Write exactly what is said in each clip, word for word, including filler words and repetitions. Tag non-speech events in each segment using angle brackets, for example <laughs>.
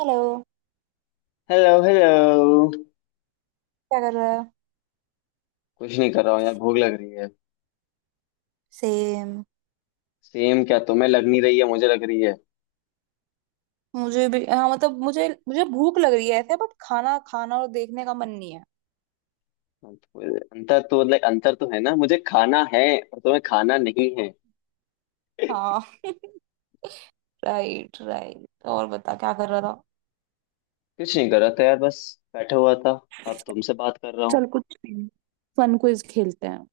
Hello. Hello hello. क्या कर रहा है? कुछ नहीं कर रहा हूँ यार, भूख लग रही है। सेम। सेम क्या? तुम्हें लग नहीं रही है? मुझे लग रही है। मुझे भी हाँ। मतलब मुझे मुझे भूख लग रही है ऐसे बट खाना खाना और देखने का मन नहीं है। अंतर तो लाइक अंतर तो है ना, मुझे खाना है और तुम्हें खाना नहीं है। हाँ। Right, right. और बता, क्या कर रहा था? कुछ नहीं कर रहा था यार, बस बैठा हुआ था। अब तुमसे बात कर रहा हूँ। चल कुछ फन क्विज खेलते हैं।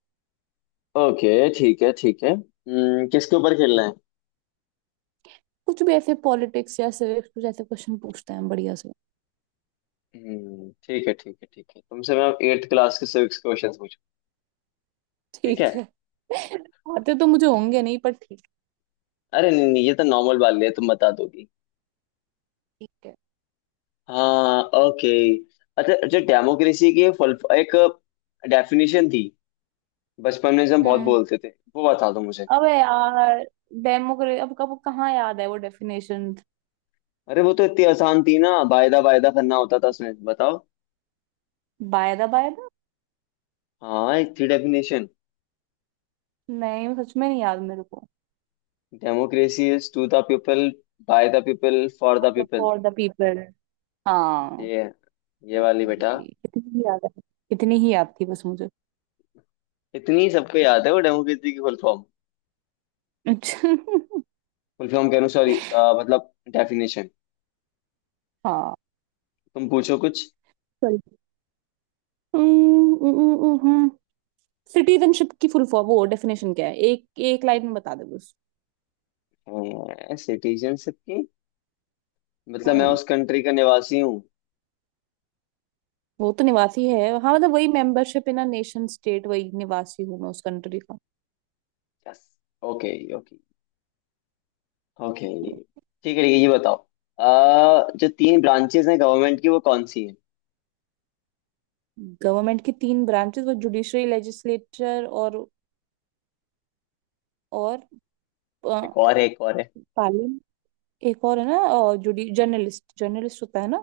ओके ठीक है ठीक है। हम्म, किसके ऊपर खेलना है? कुछ भी ऐसे पॉलिटिक्स या सिविक्स, कुछ ऐसे क्वेश्चन पूछते हैं बढ़िया से। हम्म, ठीक है ठीक है ठीक है, तुमसे मैं एट्थ क्लास के सिविक्स क्वेश्चंस पूछूं? ठीक ठीक है। है। <laughs> आते तो मुझे होंगे नहीं, पर ठीक। अरे नहीं नहीं, ये तो नॉर्मल वाले है, तुम बता दोगी। ठीक है। हाँ ओके। अच्छा अच्छा, डेमोक्रेसी की एक फुल- एक डेफिनेशन थी बचपन में, जो हम बहुत हम्म। बोलते थे, वो बता दो मुझे। अबे यार, डेमोक्रेसी, अब कब कहाँ याद है वो डेफिनेशन। अरे वो तो इतनी आसान थी ना, वायदा वायदा करना होता था उसमें, बताओ। वायदा वायदा? हाँ, एक थी डेफिनेशन। नहीं, सच में नहीं याद मेरे को। Democracy is to the people, by the people, for the अच्छा, पीपल। For the people. हाँ। ये है, ये वाली बेटा। कितनी ही याद है। कितनी ही याद थी बस मुझे। इतनी सबको याद है वो डेमोक्रेसी की फुल फॉर्म। <laughs> अच्छा। फुल फॉर्म कह रहा हूँ, सॉरी, मतलब डेफिनेशन। हाँ। तुम पूछो कुछ। सॉरी, सिटीजनशिप की फुल फॉर्म, वो डेफिनेशन क्या है? एक एक लाइन में बता दे बस। सिटीजनशिप की? मतलब मैं हम्म। उस कंट्री का निवासी हूँ। वो तो निवासी है, हाँ। मतलब वही, membership in a nation state, वही निवासी हूँ मैं उस कंट्री का। यस। Okay okay. ओके ठीक है। ठीक है, ये बताओ। अ, जो तीन ब्रांचेस हैं गवर्नमेंट की, वो कौन सी हैं? गवर्नमेंट की तीन ब्रांचेस, वो जुडिशरी, लेजिस्लेचर और और एक और है, एक और है। पार्लियामेंट। एक और है ना, और जुडी, जर्नलिस्ट, जर्नलिस्ट होता है ना?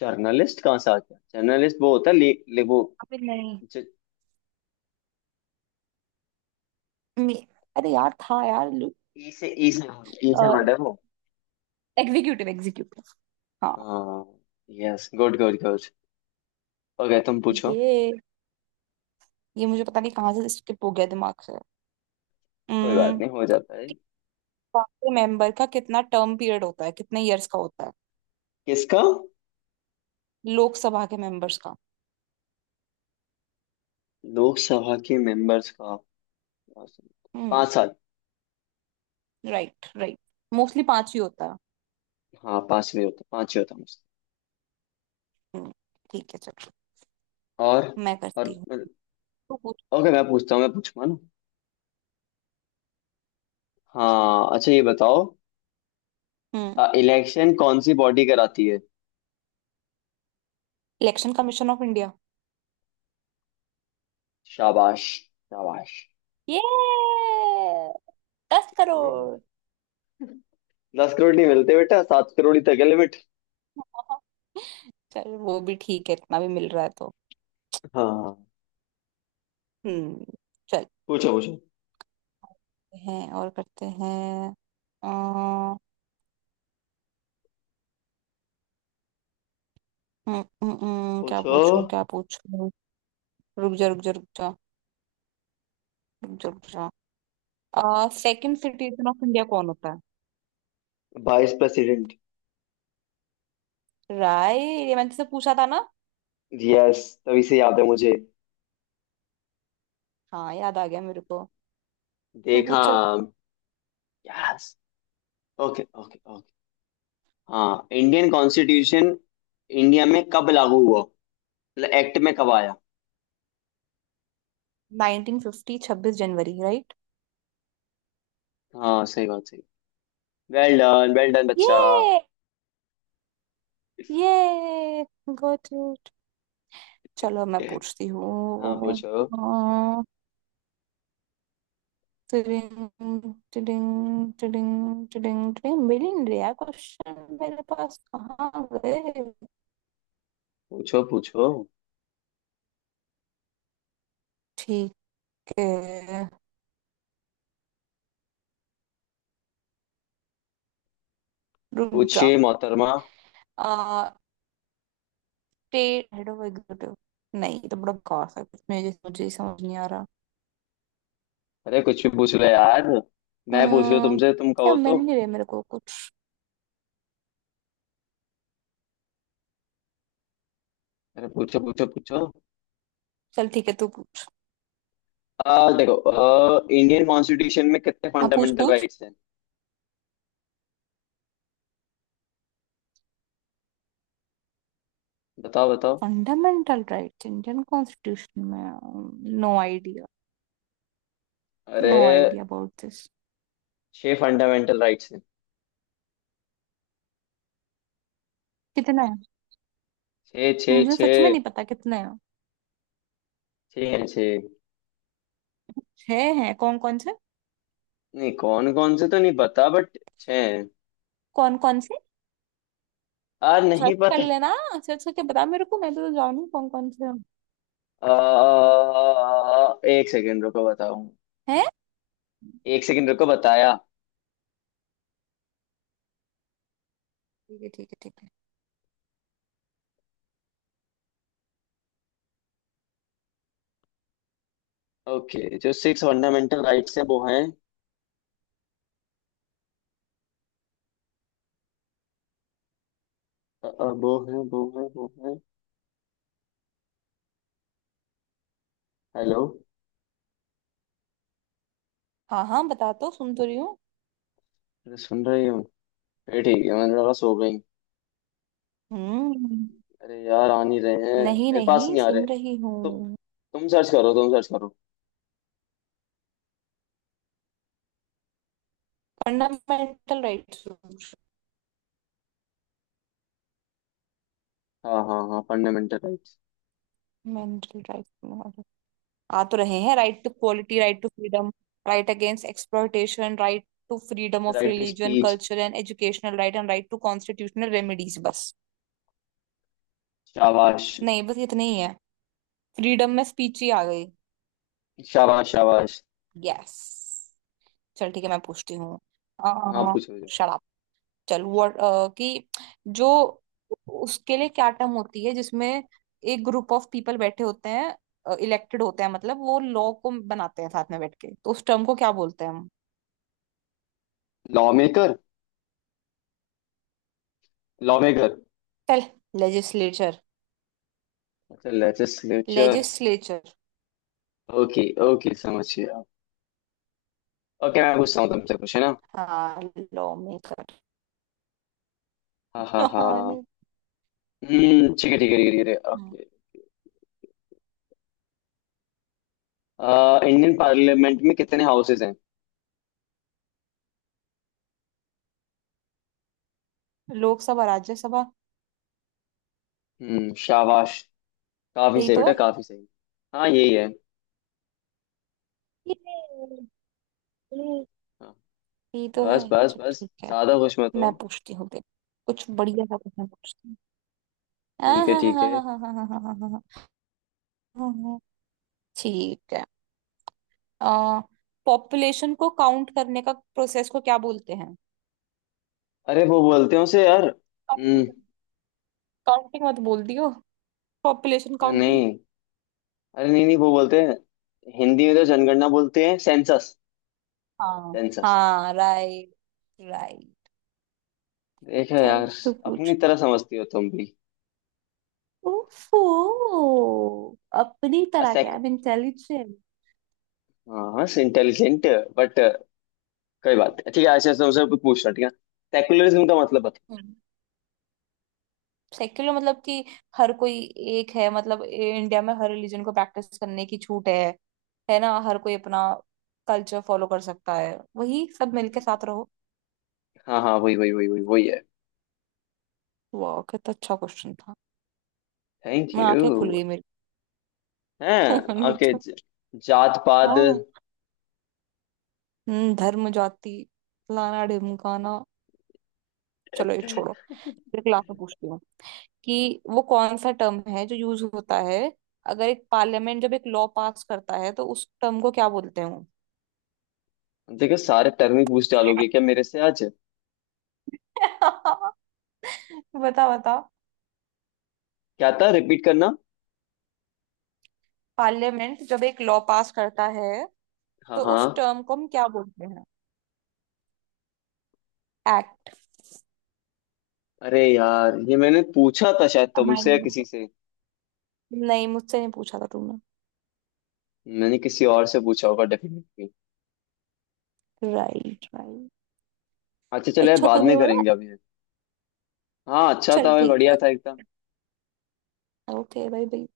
जर्नलिस्ट कहाँ से आ गया? जर्नलिस्ट वो होता है ले, ले वो अबे नहीं, जो। मे- अरे यार, था यार। ई से, ई से, ई से हमारा है वो। Executive, executive. हाँ। हाँ, yes, good good good. Okay तुम पूछो। ये ये मुझे पता नहीं कहाँ से स्किप हो गया दिमाग से। कोई बात हम्म, नहीं, हो जाता है। लोकसभा के मेंबर का कितना टर्म पीरियड होता है? कितने इयर्स का होता है? किसका? लोकसभा के मेंबर्स का। लोकसभा के मेंबर्स का? हम्म। पांच साल। Right, right. मोस्टली पांच ही होता है। हाँ, पांचवे होता पांचवे होता मुझसे। हम्म। ठीक है, चलो। और। मैं और। करती हूँ। तू पूछ। ओके मैं पूछता हूँ, मैं पूछूंगा ना? हाँ अच्छा, ये बताओ, हम्म। इलेक्शन कौन सी बॉडी कराती है? Election commission of India. शाबाश, शाबाश। ये दस हम्म, करोड़ दस करोड़ नहीं मिलते बेटा, सात करोड़ ही तक है लिमिट। <laughs> चल वो भी ठीक है, इतना भी मिल रहा है तो। हाँ। हम्म। चल। पूछो पूछो हैं और करते हैं। अ, हम्म, हम्म, हम्म, क्या पूछो। पूछूं, क्या पूछूं? रुक जा, रुक जा, रुक जा, रुक जा, रुक जा। सेकंड सिटीजन ऑफ इंडिया कौन होता वाइस प्रेसिडेंट। है? राय, ये मैंने तुझसे पूछा था ना। यस, तभी से याद है मुझे। हाँ, याद आ गया मेरे को। तू देखा। पूछ, चल। यस। Okay okay okay. हाँ, इंडियन कॉन्स्टिट्यूशन इंडिया में कब लागू हुआ? मतलब एक्ट में कब आया? नाइन्टीन फ़िफ़्टी, छब्बीस जनवरी, राइट। हाँ सही बात, सही। वेल डन वेल डन बच्चा। ये ये गॉट इट। चलो, मैं पूछती हाँ हूँ। पूछो टिडिंग टिडिंग टिडिंग टिडिंग टिडिंग मिल ही नहीं रहा क्वेश्चन मेरे पास, कहाँ गए? पूछो पूछो। ठीक है। रुक जा। पूछिए मोहतरमा। आ स्टेट हेड ऑफ एग्जीक्यूटिव। नहीं, ये तो बड़ा बेकार सा कुछ, मुझे मुझे ही समझ नहीं आ रहा। अरे कुछ भी पूछ लो यार, मैं पूछ रहा हूँ हम्म। तुमसे, तुम क्या कहो मिल तो। नहीं रहा मेरे को कुछ। अरे पूछो पूछो पूछो। चल ठीक है, तू पूछ। आ देखो, आ, इंडियन कॉन्स्टिट्यूशन में कितने हाँ पूछ, फंडामेंटल पूछ। राइट्स हैं? बताओ बताओ। फंडामेंटल राइट्स इंडियन कॉन्स्टिट्यूशन में, नो आइडिया। अरे! No idea about this. छह फंडामेंटल राइट्स हैं। कितना है? छह छह मुझे सच में छह। नहीं पता कितने हैं। छह हैं, छह। छह हैं, कौन कौन से? नहीं, कौन कौन से तो नहीं पता, बट छह हैं। कौन कौन से? आ, नहीं सर्च कर पता। लेना। सर्च करके बता मेरे को, मैं तो जानू कौन कौन से हैं। आ, एक सेकेंड रुको, बताऊं। हैं? एक सेकेंड रुको, बताया। ठीक है, ठीक है, ठीक है। ओके, जो सिक्स फंडामेंटल राइट्स हैं, वो हैं, अ, अ, वो हैं वो हैं वो हैं। हेलो? हाँ हाँ, बता तो, सुन तो रही हूँ। अरे सुन रही हूँ? ये ठीक है, मैंने लगा सो गई। हम्म। अरे यार, आ नहीं रहे हैं, नहीं मेरे पास नहीं, नहीं आ रहे, सुन रही तो हूँ। तुम सर्च करो तुम सर्च करो। Fundamental rights. हाँ हाँ हाँ, फंडामेंटल राइट्स। Mental rights. आ तो रहे हैं, right to quality, right to freedom, right against exploitation, right to freedom of right to religion, speech. Culture and educational right and right to constitutional remedies, बस। शाबाश, नहीं बस इतने ही है, फ्रीडम में स्पीच ही आ गई। शाबाश, शाबाश। यस। चल ठीक है, मैं पूछती हूँ। हाँ अ, पूछो। शराब, चल वो, कि जो, उसके लिए क्या टर्म होती है, जिसमें एक ग्रुप ऑफ पीपल बैठे होते हैं, इलेक्टेड होते हैं, मतलब वो लॉ को बनाते हैं साथ में बैठ के, तो उस टर्म को क्या बोलते हैं हम? Law maker. Law maker. चल। लेजिस्लेचर। अच्छा लेजिस्लेचर। लेजिस्लेचर। ओके, ओके समझ गया। ओके, मैं पूछता हूँ तुमसे कुछ है ना? हाँ, लॉ मेकर। हाँ हाँ हाँ। हम्म, ठीक है ठीक है ठीक है ठीक है, ओके। <laughs> आ, इंडियन पार्लियामेंट में कितने हाउसेज हैं? लोकसभा, राज्यसभा। हम्म, शाबाश। काफी यही सही तो बेटा, है। काफी सही। हाँ यही है। ये- ये- हाँ। यही तो है। बस बस चल बस, ठीक है। ज्यादा खुश मत हो। मैं पूछती हूँ तेरे, कुछ बढ़िया सा क्वेश्चन पूछती हूँ। <laughs> हाँ ठीक है हाँ हाँ ठीक है। हाँ हाँ हाँ हाँ हाँ हाँ, हाँ, हाँ, ठीक है। आ, पॉपुलेशन को काउंट करने का प्रोसेस को क्या बोलते हैं? अरे वो बोलते हैं उसे यार, काउंटिंग? हम्म। काउंटिंग मत बोल दियो, पॉपुलेशन काउंटिंग। नहीं, अरे नहीं नहीं, वो बोलते हैं, हिंदी में तो जनगणना बोलते हैं, सेंसस। हाँ। सेंसस। हाँ राइट, राइट। देखा चल यार, तू पूछ। अपनी तरह समझती हो तुम भी। ओफो, अपनी अ तरह क्या, सेक। I am intelligent. हाँ, इंटेलिजेंट, बट कोई बात नहीं। ठीक है। अच्छा तुमसे कुछ पूछना, ठीक है? सेकुलरिज्म का मतलब बताओ। सेक्युलर मतलब कि हर कोई एक है, मतलब ए- इंडिया में हर रिलीजन को प्रैक्टिस करने की छूट है है ना, हर कोई अपना कल्चर फॉलो कर सकता है, वही सब मिलके साथ रहो। हाँ हाँ, वही वही वही वही वही है। वाह, कितना अच्छा क्वेश्चन था। थैंक मैं यू। आंखें खुल गई मेरी। <laughs> मन हाँ में ओके। तो जात पात। हाँ। हम्म, धर्म, जाति, लाना, ढिमकाना। चलो ये छोड़ो। <laughs> एक लास्ट में पूछती हूँ कि वो कौन सा टर्म है जो यूज होता है, अगर एक पार्लियामेंट जब एक लॉ पास करता है, तो उस टर्म को क्या बोलते हैं वो? देखो, सारे टर्म ही पूछ डालोगे क्या मेरे से आज? <laughs> बता बता। क्या था, रिपीट करना। पार्लियामेंट जब एक लॉ पास करता है हाँ तो हाँ। उस टर्म को हम क्या बोलते हैं? एक्ट। अरे यार, ये मैंने पूछा था शायद तुमसे या अमेंडमेंट। किसी से। नहीं, मुझसे नहीं पूछा था तुमने। मैंने किसी और से पूछा होगा डेफिनेटली। Right, right. अच्छा चलो यार, अच्छा था बाद ये में वाला। करेंगे अभी। हाँ अच्छा था चल भाई, ठीक बढ़िया है। था एकदम। ओके भाई, भाई।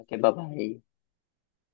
Okay bye.